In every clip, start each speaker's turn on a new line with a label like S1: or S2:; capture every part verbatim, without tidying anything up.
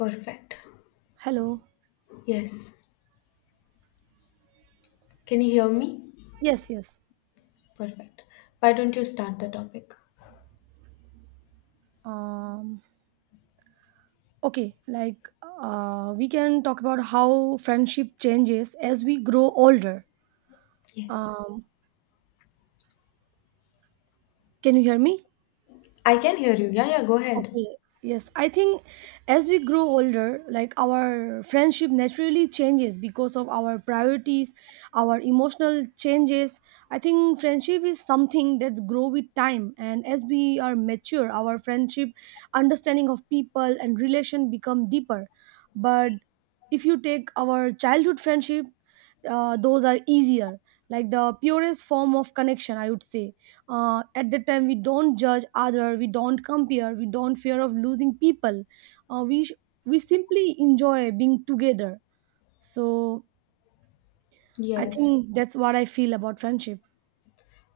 S1: Perfect.
S2: Hello.
S1: Yes. Can you hear me?
S2: Yes, yes.
S1: Perfect. Why don't you start the topic?
S2: Um, okay, like uh, we can talk about how friendship changes as we grow older.
S1: Yes.
S2: Um, can you hear me?
S1: I can hear you. Yeah, yeah, go ahead.
S2: Okay. Yes, I think as we grow older, like our friendship naturally changes because of our priorities, our emotional changes. I think friendship is something that grow with time and as we are mature, our friendship understanding of people and relation become deeper. But if you take our childhood friendship, uh, those are easier, like the purest form of connection, I would say uh, at that time we don't judge other, we don't compare, we don't fear of losing people. uh, we sh- we simply enjoy being together, so I
S1: Yes.
S2: think that's what I feel about friendship.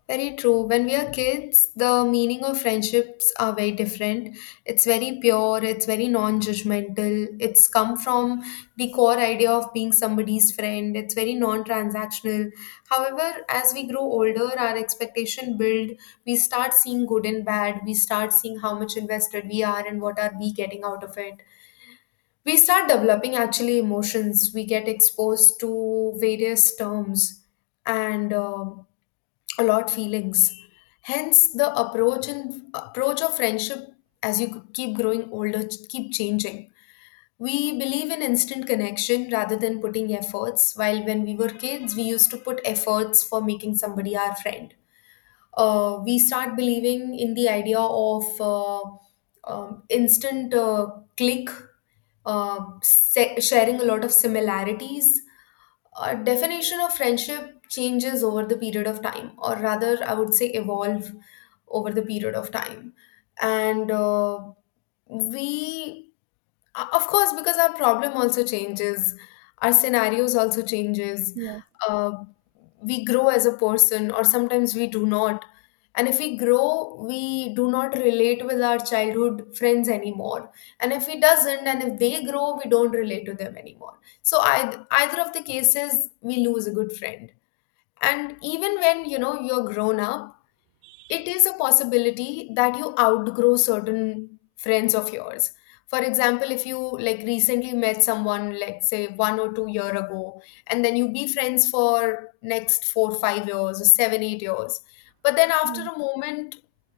S1: Very true. When we are kids, the meaning of friendships are very different. It's very pure, it's very non-judgmental. It's come from the core idea of being somebody's friend. It's very non-transactional. However, as we grow older, our expectation build, we start seeing good and bad. We start seeing how much invested we are and what are we getting out of it. We start developing actually emotions. We get exposed to various terms and um a lot feelings, hence the approach and approach of friendship. As you keep growing older, ch- keep changing, we believe in instant connection rather than putting efforts, while when we were kids we used to put efforts for making somebody our friend. Uh, we start believing in the idea of uh, um, instant uh, click, uh, se- sharing a lot of similarities. A definition of friendship changes over the period of time, or rather I would say evolve over the period of time, and uh, we uh, of course, because our problem also changes, our scenarios also changes.
S2: Yes,
S1: uh, we grow as a person, or sometimes we do not. And if we grow, we do not relate with our childhood friends anymore. And if we doesn't, and if they grow, we don't relate to them anymore, so either, either of the cases, we lose a good friend. And even when, you know, you're grown up, it is a possibility that you outgrow certain friends of yours. For example, if you like recently met someone, let's say one or two year ago, and then you be friends for next four five years or seven eight years, but then after a moment,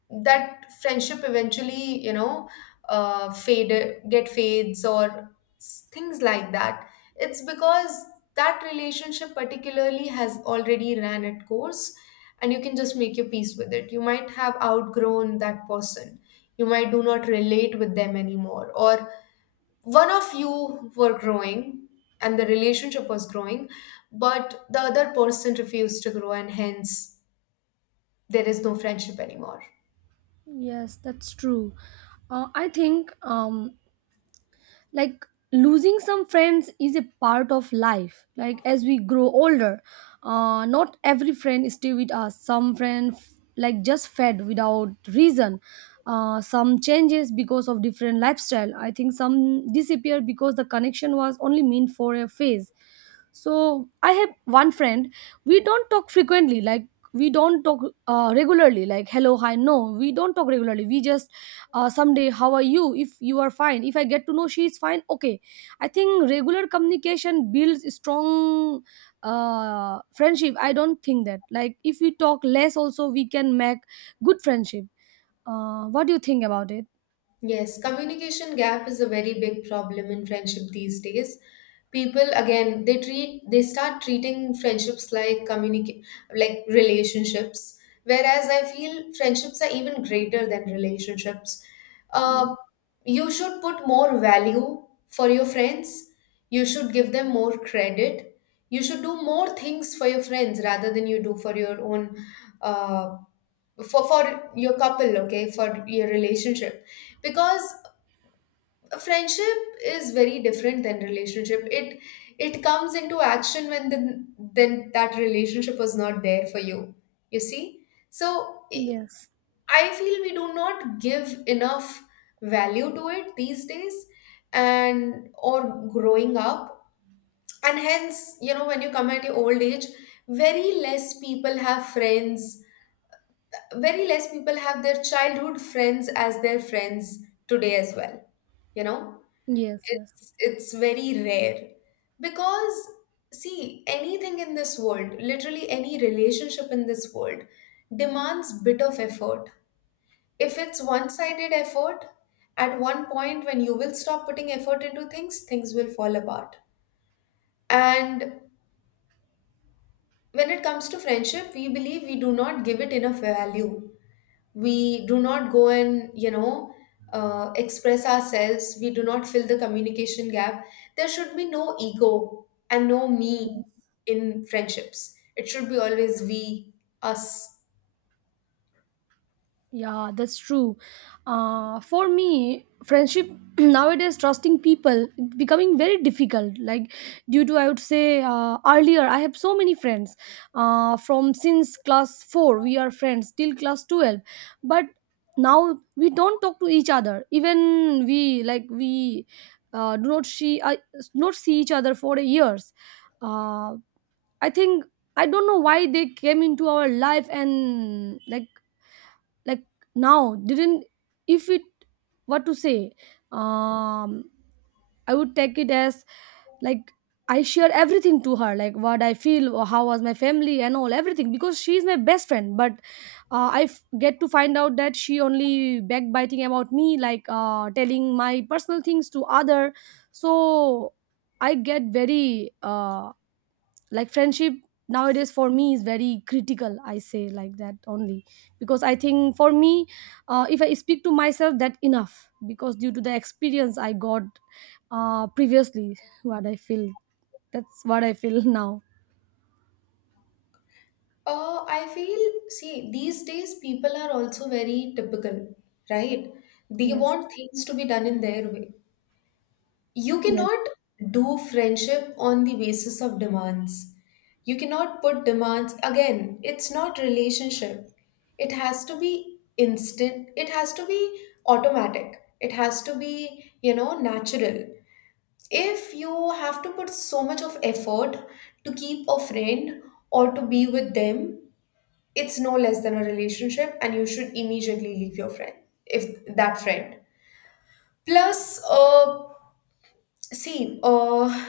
S1: that friendship eventually, you know, uh, fade get fades, or s- things like that. It's because that relationship particularly has already ran its course, and you can just make your peace with it. You might have outgrown that person. You might do not relate with them anymore, or one of you were growing and the relationship was growing, but the other person refused to grow, and hence there is no friendship anymore.
S2: yes, that's true. uh, I think, um like, losing some friends is a part of life, like as we grow older. Uh, not every friend stay with us, some friend f- like, just fed without reason. Uh, some changes because of different lifestyle. I think some disappear because the connection was only meant for a phase. So I have one friend, we don't talk frequently, like we don't talk uh, regularly, like hello hi, no, we don't talk regularly. We just uh, someday how are you, if you are fine, if I get to know she is fine, okay. I think regular communication builds strong uh, friendship. I don't think that, like, if we talk less also we can make good friendship. Uh, what do you think about it?
S1: Yes, communication gap is a very big problem in friendship these days. People again, they treat they start treating friendships like communicate like relationships, whereas I feel friendships are even greater than relationships. Uh,
S2: Y-
S1: you should put more value for your friends. You should give them more credit. You should do more things for your friends rather than you do for your own, uh, for for your couple, okay, for your relationship, because friendship is very different than relationship. It it comes into action when then then that relationship was not there for you, you see. so i
S2: yes,
S1: I feel we do not give enough value to it these days. And or growing up, and hence, you know, when you come at your old age, very less people have friends, very less people have their childhood friends as their friends today as well, you know.
S2: yes,
S1: It's it's very rare, because, see, anything in this world, literally any relationship in this world demands bit of effort. If it's one-sided effort, at one point when you will stop putting effort into things, things will fall apart. And when it comes to friendship, we believe we do not give it enough value. We do not go and, you know, uh, express ourselves. We do not fill the communication gap. There should be no ego and no me
S2: yes.
S1: in friendships. It should be always we, us.
S2: Yeah, that's true. Uh, for me, friendship nowadays, trusting people, it's becoming very difficult. Like, due to, I would say, uh, earlier, I have so many friends. Uh, from since class four, we are friends till class twelve. But now we don't talk to each other. Even we, like, we uh, do not see, uh, not see each other for years. Uh, I think, I don't know why they came into our life and, like, like now didn't, if it, what to say. um I would take it as, like, I share everything to her, like what I feel or how was my family and all everything, because she is my best friend. But uh, i f- get to find out that she only backbiting about me, like uh, telling my personal things to other. So I get very uh, like friendship nowadays for me is very critical, I say, like, that only. Because I think for me, uh, if I speak to myself that enough, because due to the experience I got uh, previously, what I feel, that's what I feel now.
S1: Uh, i feel, see these days people are also very typical, right? They
S2: Yes,
S1: want things to be done in their way. You
S2: yes,
S1: cannot do friendship on the basis of demands. You cannot put demands, again, it's not relationship. It has to be instant, it has to be automatic, it has to be, you know, natural. If you have to put so much of effort to keep a friend or to be with them, it's no less than a relationship, and you should immediately leave your friend. If that friend plus uh see uh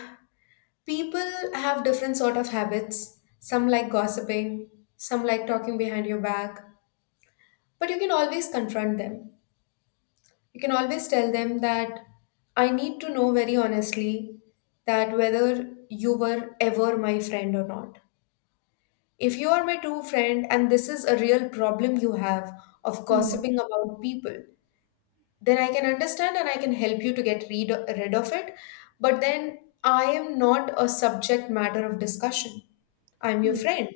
S1: People have different sort of habits. Some like gossiping, some like talking behind your back, but you can always confront them. You can always tell them that I need to know very honestly that whether you were ever my friend or not. If you are my true friend and this is a real problem you have of
S2: yes,
S1: gossiping about people, then I can understand and I can help you to get rid, rid of it. But then I am not a subject matter of discussion. I'm your
S2: yes,
S1: friend.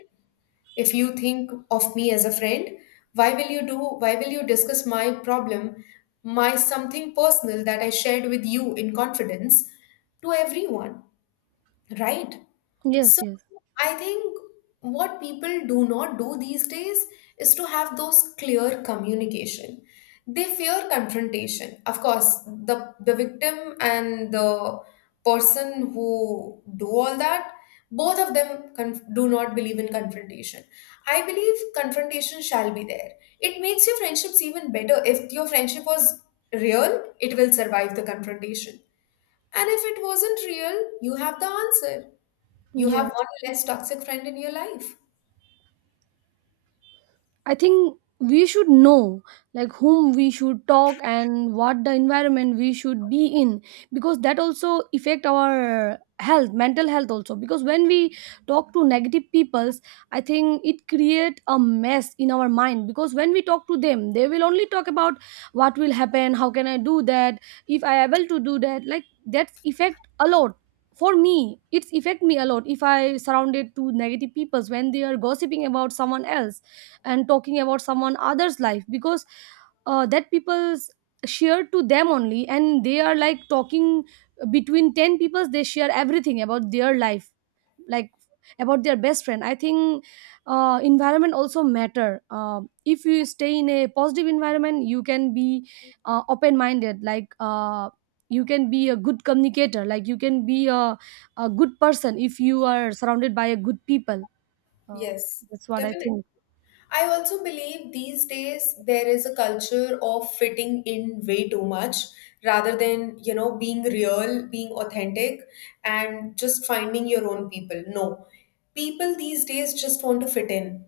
S1: If you think of me as a friend, why will you do, why will you discuss my problem, my something personal that I shared with you in confidence, to everyone, right?
S2: yes.
S1: So
S2: Yes,
S1: I think what people do not do these days is to have those clear communication. They fear confrontation. Of course, the the victim and the person who do all that, both of them conf- do not believe in confrontation. I believe confrontation shall be there. It makes your friendships even better. If your friendship was real, it will survive the confrontation. And if it wasn't real, you have the answer. You have
S2: yes.
S1: one less toxic friend in your life.
S2: I think we should know, like, whom we should talk and what the environment we should be in, because that also affect our health, mental health also, because when we talk to negative peoples, I think it create a mess in our mind, because when we talk to them they will only talk about what will happen, how can I do that, if I able to do that, like, that's effect a lot. For me it's affect me a lot if I surrounded to negative peoples when they are gossiping about someone else and talking about someone other's life, because uh, that people's share to them only and they are, like, talking between ten people, they share everything about their life, like about their best friend, I think. Uh, environment also matter. Uh, if you stay in a positive environment you can be uh, open minded, like uh, you can be a good communicator, like you can be a, a good person if you are surrounded by a good people. uh,
S1: Yes,
S2: that's what I
S1: definitely.
S2: think.
S1: I also believe these days there is a culture of fitting in way too much rather than, you know, being real, being authentic, and just finding your own people. No, people these days just want to fit in.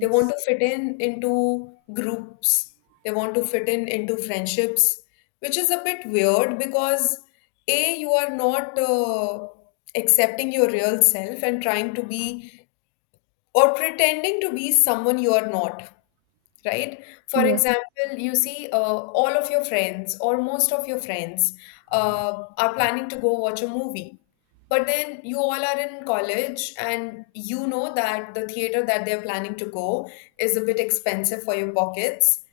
S1: They want to fit in into groups, they want to fit in into friendships, which is a bit weird because, A, you are not uh, accepting your real self and trying to be, or pretending to be, someone you are not, right? For
S2: yes.
S1: example, you see, uh, all of your friends, or most of your friends uh, are planning to go watch a movie. But then you all are in college and you know that the theater that they're planning to go is a bit expensive for your pockets,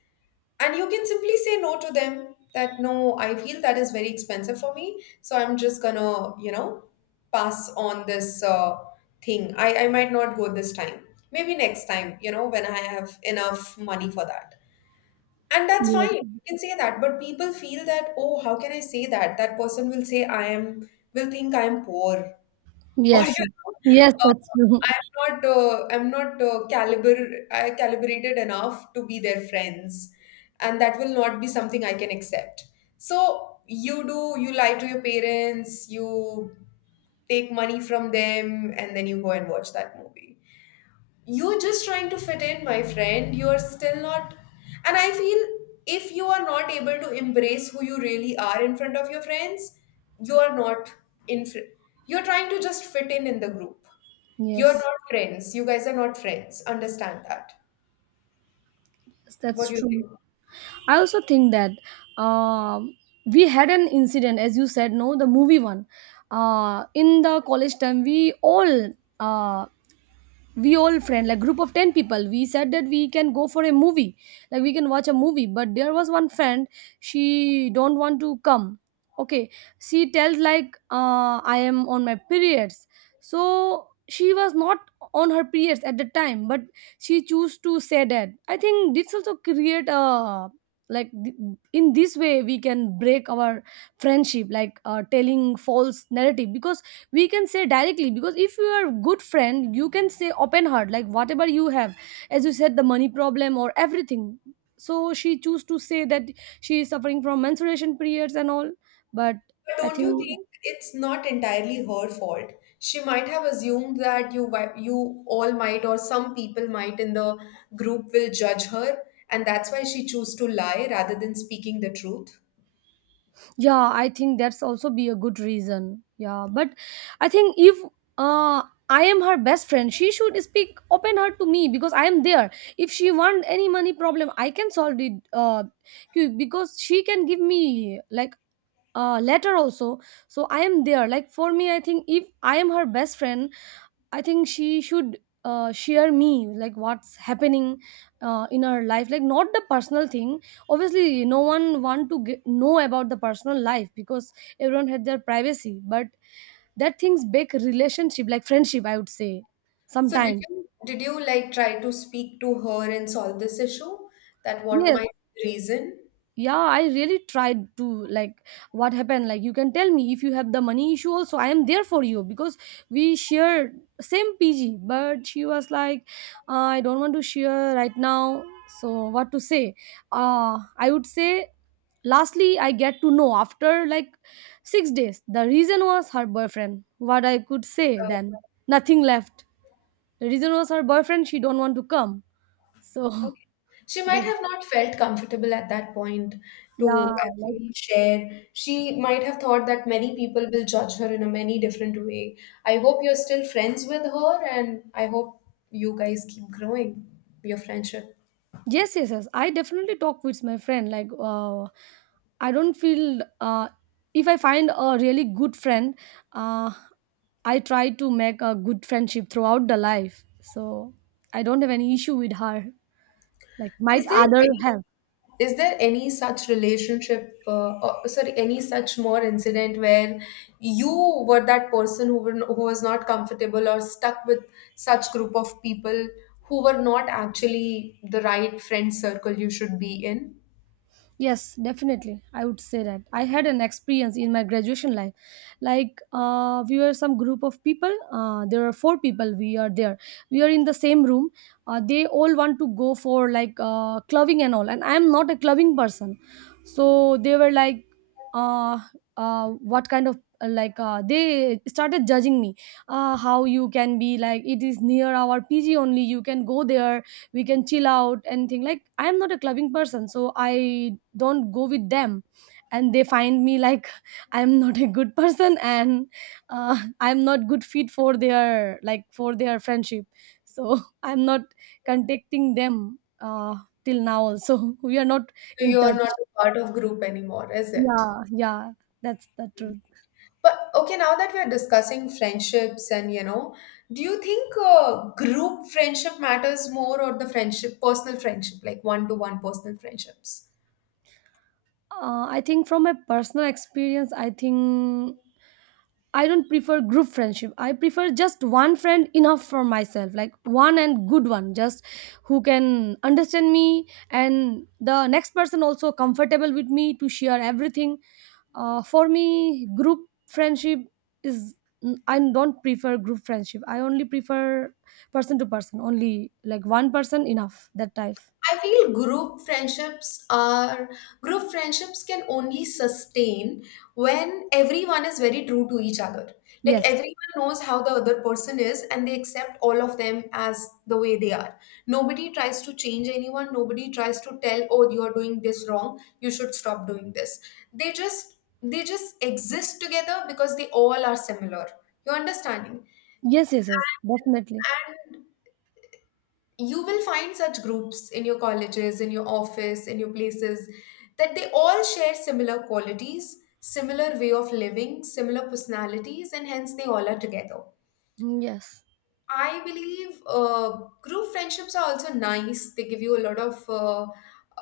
S1: and you can simply say no to them that no, I feel that is very expensive for me, so I'm just gonna, you know, pass on this uh, thing. I, I might not go this time, maybe next time, you know, when I have enough money for that. And that's
S2: Yes,
S1: fine, you can say that, but people feel that, oh, how can I say that, that person will say i am will think I am poor, or, you
S2: yes, yes,
S1: know,
S2: that's true.
S1: uh, I'm not uh, I'm not uh, caliber I calibrated enough to be their friends, and that will not be something I can accept. So you do you lie to your parents, you take money from them, and then you go and watch that movie. You're just trying to fit in, my friend, you're still not. And I feel, if you are not able to embrace who you really are in front of your friends, you're not, in fr- you're trying to just fit in in the group. You're
S2: Yes,
S1: not friends, you guys are not friends, understand that.
S2: yes, that's
S1: What do you
S2: true.
S1: think?
S2: I also think that, um, we had an incident, as you said, no, the movie one. Uh, in the college time, we all uh, we all friend, like group of ten people, we said that we can go for a movie, like we can watch a movie, but there was one friend, she don't want to come, okay. She tells like, uh, I am on my periods. So she was not on her periods at the time, but she chose to say that. I think this also create a, like th- in this way we can break our friendship, like uh, telling false narrative, because we can say directly, because if you are good friend you can say open heart, like whatever you have, as you said, the money problem or everything. So she choose to say that she is suffering from menstruation periods and all. But
S1: But
S2: I
S1: don't you
S2: think,
S1: think it's not entirely her fault? She might have assumed that you wi- you all might, or some people might in the group, will judge her, and that's why she chose to lie rather than speaking the truth.
S2: yeah, I think that's also be a good reason. Yeah, but I think if, uh, I am her best friend, she should speak open heart to me because I am there. If she want any money problem I can solve it. Uh, cu- because she can give me, like, uh, letter also, so I am there. Like, for me, I think if I am her best friend, I think she should uh, share me, like what's happening uh, in her life, like, not the personal thing. Obviously no one want to get, know about the personal life, because everyone had their privacy. But that things, big relationship like friendship, I would say,
S1: So did
S2: sometimes.
S1: you did you like try to speak to her and solve this issue? That what
S2: Yes.
S1: might be the reason?
S2: Yeah, I really tried to, like, what happened, like, you can tell me if you have the money issue also, I am there for you, because we share same pg. But she was like, "Uh, I don't want to share right now." So what to say. uh I would say lastly I get to know after like six days the reason was her boyfriend. What I could say then? Nothing left. The reason was her boyfriend, she don't want to come. So
S1: Okay. She might
S2: that,
S1: have not felt comfortable at that point
S2: yeah,
S1: to
S2: like.
S1: actually share. She might have thought that many people will judge her in a many different way. I hope you're still friends with her, and I hope you guys keep growing your friendship.
S2: Yes, yes, yes. I definitely talk with my friend. Like, uh, I don't feel, uh, if I find a really good friend, uh, I try to make a good friendship throughout the life. So I don't have any issue with her. Like, might
S1: Is there
S2: other
S1: any,
S2: have?
S1: is there any such relationship, uh, or sorry, any such more incident where you were that person who, were, who was not comfortable or stuck with such group of people who were not actually the right friend circle you should be in?
S2: Yes, definitely. I would say that. I had an experience in my graduation life. Like, uh, we were some group of people. Uh, there are four people. We are there. We are in the same room. Uh, they all want to go for, like, uh, clubbing and all. And I'm not a clubbing person. So they were like, uh, uh, what kind of, uh, like uh, they started judging me, uh, how you can be, like, it is near our pg only, you can go there, we can chill out and think, like, I am not a clubbing person, so I don't go with them. And they find me like, I am not a good person and uh, I am not good fit for their like for their friendship. So I am not contacting them, uh, till now also we are not
S1: So
S2: in
S1: you are not
S2: touch.
S1: a part of group anymore, is it?
S2: Yeah, yeah, that's the truth.
S1: But okay, now that we are discussing friendships, and, you know, do you think uh, group friendship matters more, or the friendship, personal friendship, like one to one personal friendships?
S2: uh, I think from my personal experience, i think I don't prefer group friendship. I prefer just one friend enough for myself, like one and good one, just who can understand me and the next person also comfortable with me to share everything. Uh, for me, group friendship is, I don't prefer group friendship. I only prefer person to person, only like one person enough that type.
S1: I feel group friendships are, group friendships can only sustain when everyone is very true to each other. Like,
S2: Yes,
S1: everyone knows how the other person is, and they accept all of them as the way they are. Nobody tries to change anyone, nobody tries to tell, oh, you are doing this wrong, you should stop doing this. They just, they just exist together because they all are similar. You understanding?
S2: yes, yes, yes, definitely.
S1: You will find such groups in your colleges, in your office, in your places, that they all share similar qualities, similar way of living, similar personalities, and hence they all are together.
S2: Yes,
S1: I believe uh, group friendships are also nice. They give you a lot of uh,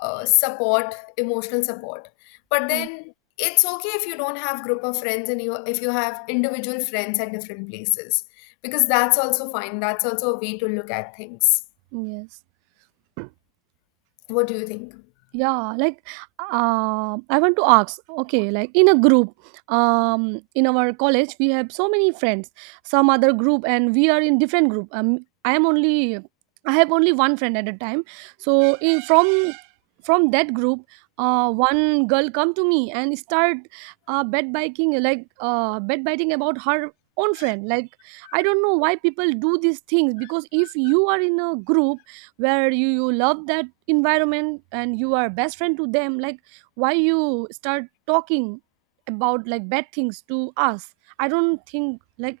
S1: uh, support, emotional support. But then it's okay if you don't have group of friends and you if you have individual friends at different places because that's also fine. That's also a way to look at things.
S2: yes.
S1: What do you think?
S2: Yeah, like, um I want to ask, okay, like, in a group, um in our college we have so many friends, some other group and we are in different group. um i am only I have only one friend at a time. So in, from from that group, uh one girl come to me and start, uh bed biking, like, uh bed biting about her own friend, like, I don't know why people do these things, because if you are in a group where you you love that environment and you are best friend to them, like, why you start talking about, like, bad things to us. I don't think, like,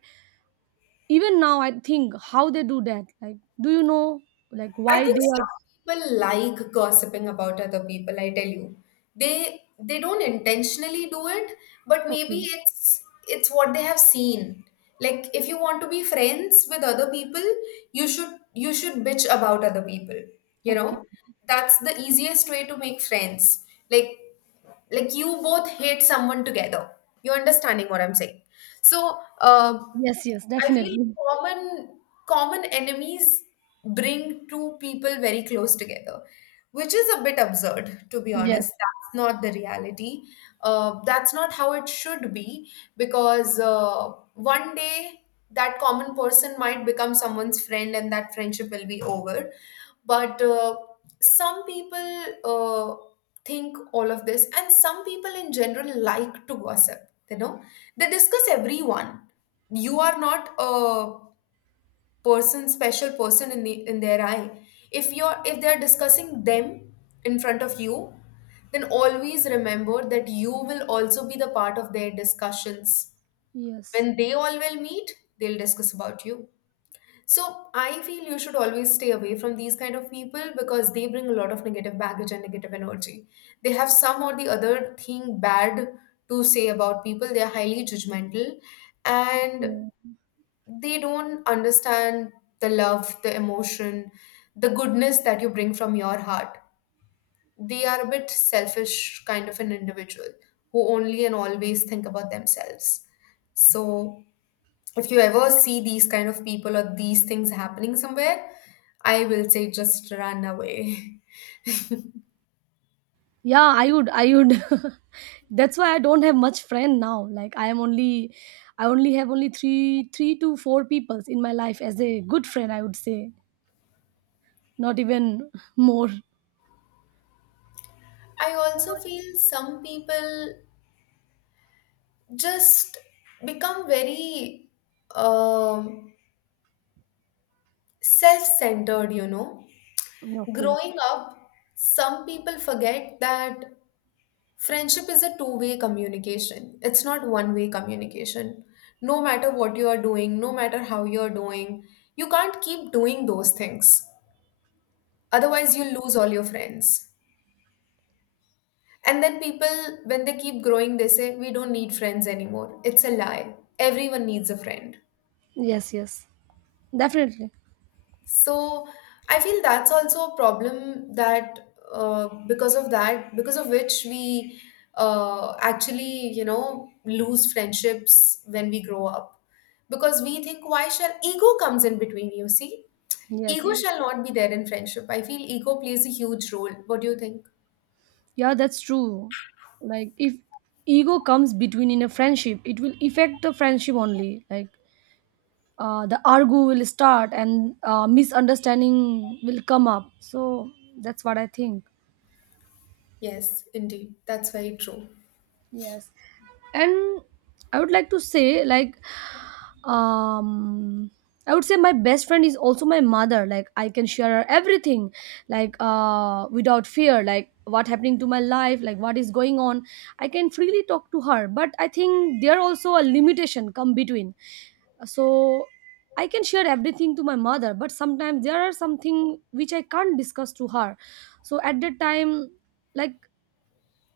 S2: even now I think how they do that, like, do you know, like,
S1: I
S2: why
S1: think
S2: they are.
S1: some people like gossiping about other people, I tell you. They they don't intentionally do it, but maybe
S2: Okay.
S1: it's it's what they have seen. Like if you want to be friends with other people, you should you should bitch about other people. You
S2: Okay.
S1: know? That's the easiest way to make friends. Like like you both hate someone together. You're understanding what I'm saying. So uh,
S2: Yes, yes,
S1: I feel
S2: definitely.
S1: common common enemies bring two people very close together, which is a bit absurd, to be
S2: Yes,
S1: honest. That's not the reality. Uh, that's not how it should be because uh, one day that common person might become someone's friend and that friendship will be over. But uh, Some people uh, think all of this, and some people in general like to gossip, you know, they discuss everyone. You are not a person special person in the in their eye. If you're if they're discussing them in front of you, then always remember that you will also be the part of their discussions.
S2: yes.
S1: When they all will meet, they'll discuss about you. So I feel you should always stay away from these kind of people because they bring a lot of negative baggage and negative energy. They have some or the other thing bad to say about people. They are highly judgmental, and
S2: Yeah,
S1: they don't understand the love, the emotion, the goodness that you bring from your heart. They are a bit selfish kind of an individual who only and always think about themselves. So, if you ever see these kind of people or these things happening somewhere, I will say just run away.
S2: yeah, i would i would that's why I don't have much friend now, like i am only I only have only three three to four peoples in my life as a good friend, I would say, not even more.
S1: I also feel some people just become very um self centered, you know.
S2: Okay.
S1: Growing up, some people forget that friendship is a two way communication. It's not one way communication. No matter what you are doing, no matter how you are doing, you can't keep doing those things. Otherwise, you lose all your friends. And then people, when they keep growing, they say, We don't need friends anymore. It's a lie. Everyone needs a friend.
S2: Yes, yes. Definitely.
S1: So I feel that's also a problem that uh, because of that, because of which we uh, actually, you know, lose friendships when we grow up. Because we think, why shall ego comes in between, you see?
S2: Yes,
S1: Ego
S2: yes.
S1: shall not be there in friendship. I feel ego plays a huge role. What do you think?
S2: Yeah, that's true. Like, if ego comes between in a friendship, it will affect the friendship only. Like uh, the argue will start and uh, misunderstanding will come up. So that's what I think.
S1: Yes, indeed. That's very true.
S2: Yes. And I would like to say, like, um I would say my best friend is also my mother. Like, I can share her everything, like uh without fear, like what happening to my life, like what is going on. I can freely talk to her, but I think there also a limitation come between. So I can share everything to my mother, but sometimes there are something which I can't discuss to her. So at that time, like,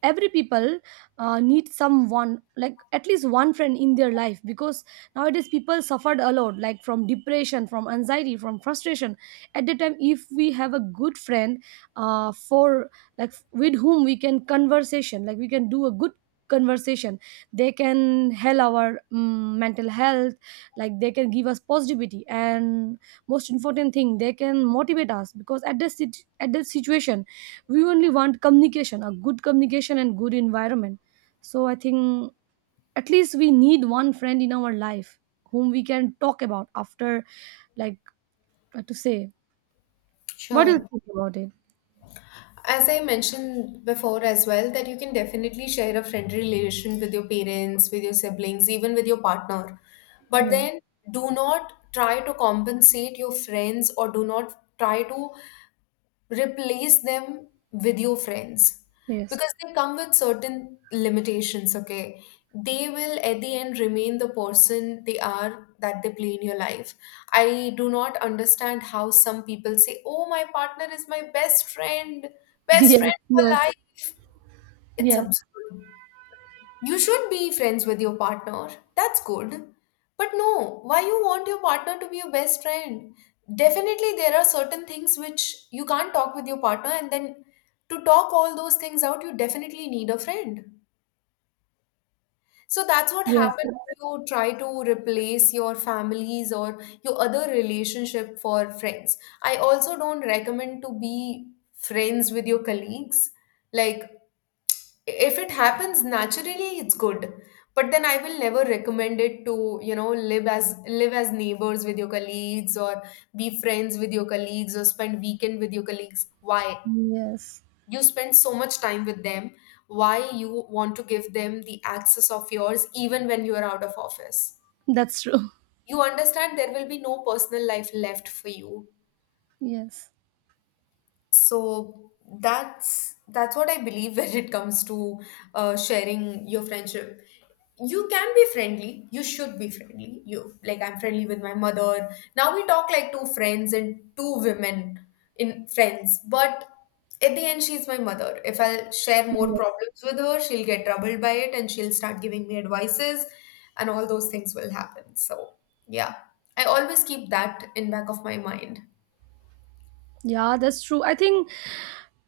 S2: every people uh, need someone, like, at least one friend in their life, because nowadays people suffered a lot, like from depression, from anxiety, from frustration. At that time if we have a good friend, uh, for, like, with whom we can conversation, like we can do a good conversation, they can help our um, mental health, like they can give us positivity, and most important thing, they can motivate us, because at this sit- at this situation we only want communication, a good communication and good environment. So I think at least we need one friend in our life, whom we can talk about after, like, what to say. What do you
S1: Sure.
S2: think about it?
S1: As I mentioned before as well, that you can definitely share a friendly relation with your parents, with your siblings, even with your partner. But
S2: Yeah.
S1: then do not try to compensate your friends or do not try to replace them with your friends
S2: Yes.
S1: because they come with certain limitations. Okay, they will at the end remain the person they are that they play in your life. I do not understand how some people say, oh, my partner is my best friend, best
S2: Yes,
S1: friend for
S2: yes,
S1: life. It's
S2: yes,
S1: absurd. You should be friends with your partner. That's good. But no, why you want your partner to be your best friend? Definitely there are certain things which you can't talk with your partner, and then to talk all those things out you definitely need a friend. So that's what
S2: yes,
S1: happens when you try to replace your families or your other relationship for friends. I also don't recommend to be friends with your colleagues. Like if it happens naturally it's good, but then I will never recommend it to, you know, live as live as neighbors with your colleagues or be friends with your colleagues or spend weekend with your colleagues. Why
S2: yes,
S1: you spend so much time with them? Why you want to give them the access of yours even when you are out of office?
S2: that's true.
S1: You understand there will be no personal life left for you.
S2: Yes,
S1: So that's that's what I believe when it comes to uh, sharing your friendship. You can be friendly, you should be friendly. You like I'm friendly with my mother. Now we talk like two friends and two women in friends. But at the end she's my mother. If I'll share more
S2: yes.
S1: problems with her, she'll get troubled by it and she'll start giving me advices and all those things will happen. So yeah, I always keep that in back of my mind.
S2: Yeah, that's true. I think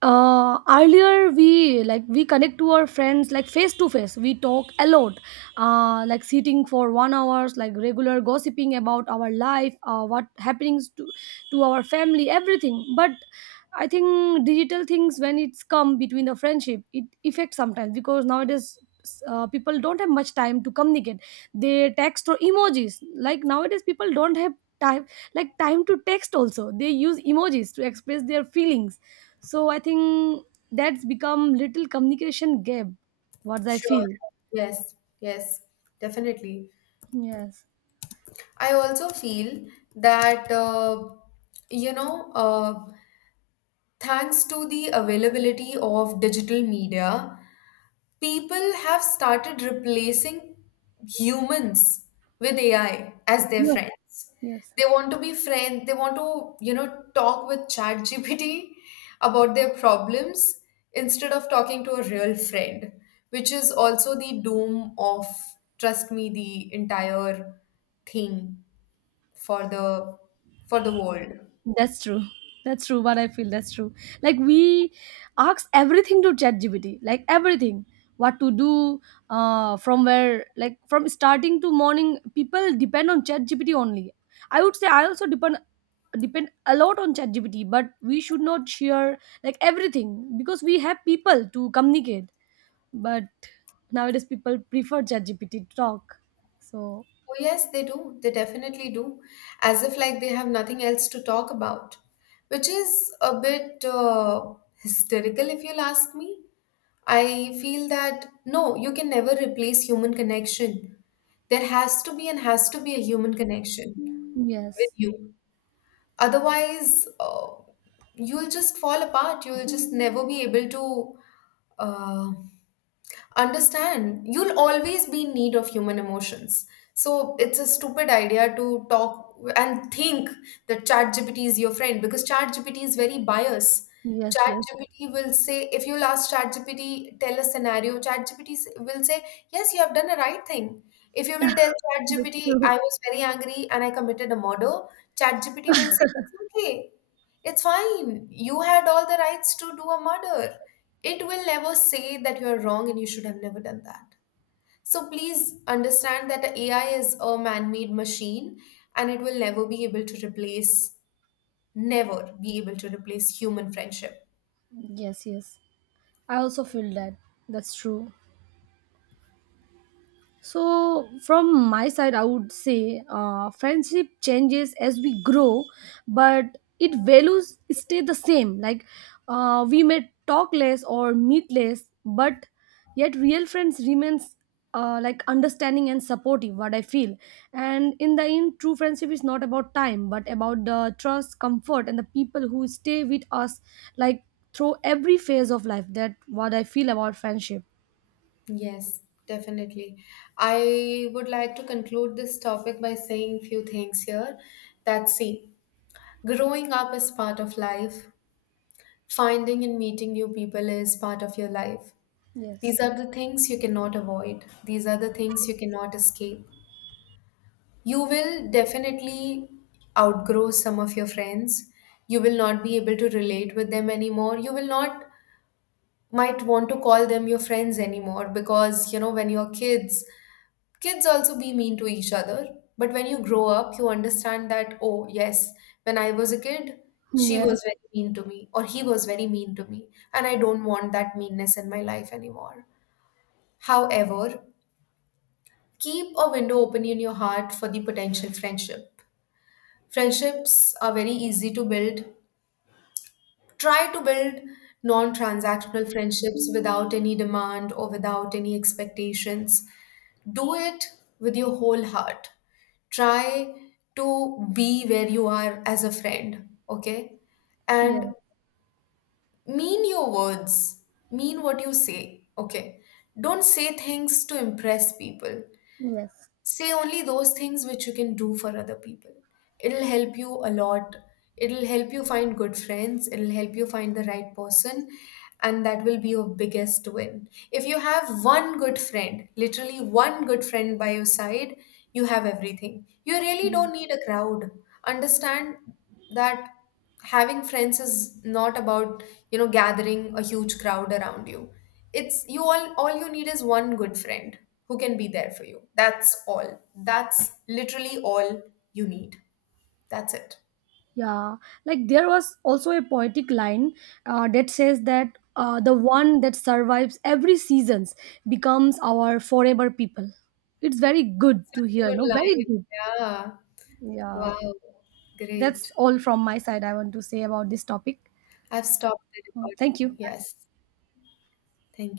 S2: uh, earlier we like we connect to our friends, like face to face. We talk a lot, uh, like sitting for one hours, like regular gossiping about our life, uh, what happenings to to our family, everything. But I think digital things when it's come between the friendship, it affects sometimes because nowadays. Uh, people don't have much time to communicate, they text or emojis, like nowadays people don't have time, like time to text also, they use emojis to express their feelings. So I think that's become little communication gap, what I
S1: Sure.
S2: feel.
S1: Yes, yes, definitely.
S2: Yes.
S1: I also feel that, uh, you know, uh, thanks to the availability of digital media, people have started replacing humans with A I as their
S2: Yes.
S1: friends.
S2: Yes.
S1: They want to be friends, they want to, you know, talk with ChatGPT about their problems instead of talking to a real friend, which is also the doom of, trust me, the entire thing for the for the world.
S2: That's true. That's true. What I feel, that's true. Like we ask everything to ChatGPT, like everything, what to do, uh, from where, like from starting to morning. People depend on ChatGPT only. I would say I also depend depend a lot on ChatGPT, but we should not share like everything because we have people to communicate. But nowadays, people prefer ChatGPT to talk. So
S1: Oh, yes, they do. They definitely do. As if like they have nothing else to talk about, which is a bit uh, hysterical if you'll ask me. I feel that no, you can never replace human connection. There has to be and has to be a human connection with
S2: yes,
S1: you. Otherwise, uh, you'll just fall apart. You'll just never be able to uh, understand. You'll always be in need of human emotions. So it's a stupid idea to talk and think that ChatGPT is your friend because ChatGPT is very biased.
S2: yes, yes.
S1: ChatGPT will say, if you'll ask ChatGPT tell a scenario, ChatGPT s- will say yes you have done a right thing. If you will tell
S2: That's
S1: ChatGPT
S2: true.
S1: I was very angry and I committed a murder, ChatGPT will say it's okay, it's fine. You had all the rights to do a murder. It will never say that you're wrong and you should have never done that. So please understand that the A I is a man made machine and it will never be able to replace, never be able to replace human friendship.
S2: Yes, yes. I also feel that, that's true. So, from my side, I would say, uh, friendship changes as we grow, but it values stay the same. Like uh, we may talk less or meet less, but yet real friends remains, uh, like, understanding and supportive. What I feel, and in the end, true friendship is not about time, but about the trust, comfort, and the people who stay with us, like, through every phase of life. That what I feel about friendship.
S1: Yes, definitely. I would like to conclude this topic by saying few things here. That see, growing up is part of life, finding and meeting new people is part of your life.
S2: Yes.
S1: These are the things you cannot avoid. These are the things you cannot escape. You will definitely outgrow some of your friends. You will not be able to relate with them anymore. You will not might want to call them your friends anymore because you know when you're kids, kids also be mean to each other. But when you grow up, you understand that oh yes, when I was a kid, she
S2: Yeah.
S1: was very mean to me or he was very mean to me and I don't want that meanness in my life anymore. However, keep a window open in your heart for the potential friendship. Friendships are very easy to build. Try to build non transactional friendships without any demand or without any expectations. Do it with your whole heart. Try to be where you are as a friend, okay?
S2: Yeah.
S1: And mean your words, mean what you say, okay? Don't say things to impress people,
S2: Yes.
S1: say only those things which you can do for other people. It'll help you a lot. It'll help you find good friends. It'll help you find the right person. And that will be your biggest win. If you have one good friend, literally one good friend by your side, you have everything. You really
S2: Mm.
S1: don't need a crowd. Understand that having friends is not about you know gathering a huge crowd around you. It's you all all you need is one good friend who can be there for you. That's all, that's literally all you need, that's it.
S2: Yeah. Like there was also a poetic line uh, that says that uh, the one that survives every seasons becomes our forever people. It's very good to hear.
S1: Good
S2: No, very
S1: line.
S2: good.
S1: Yeah.
S2: Yeah.
S1: Wow,
S2: That's
S1: great.
S2: all from my side. I want to say about this topic.
S1: I've stopped the
S2: Uh, Thank
S1: recording.
S2: you.
S1: Yes, thank you.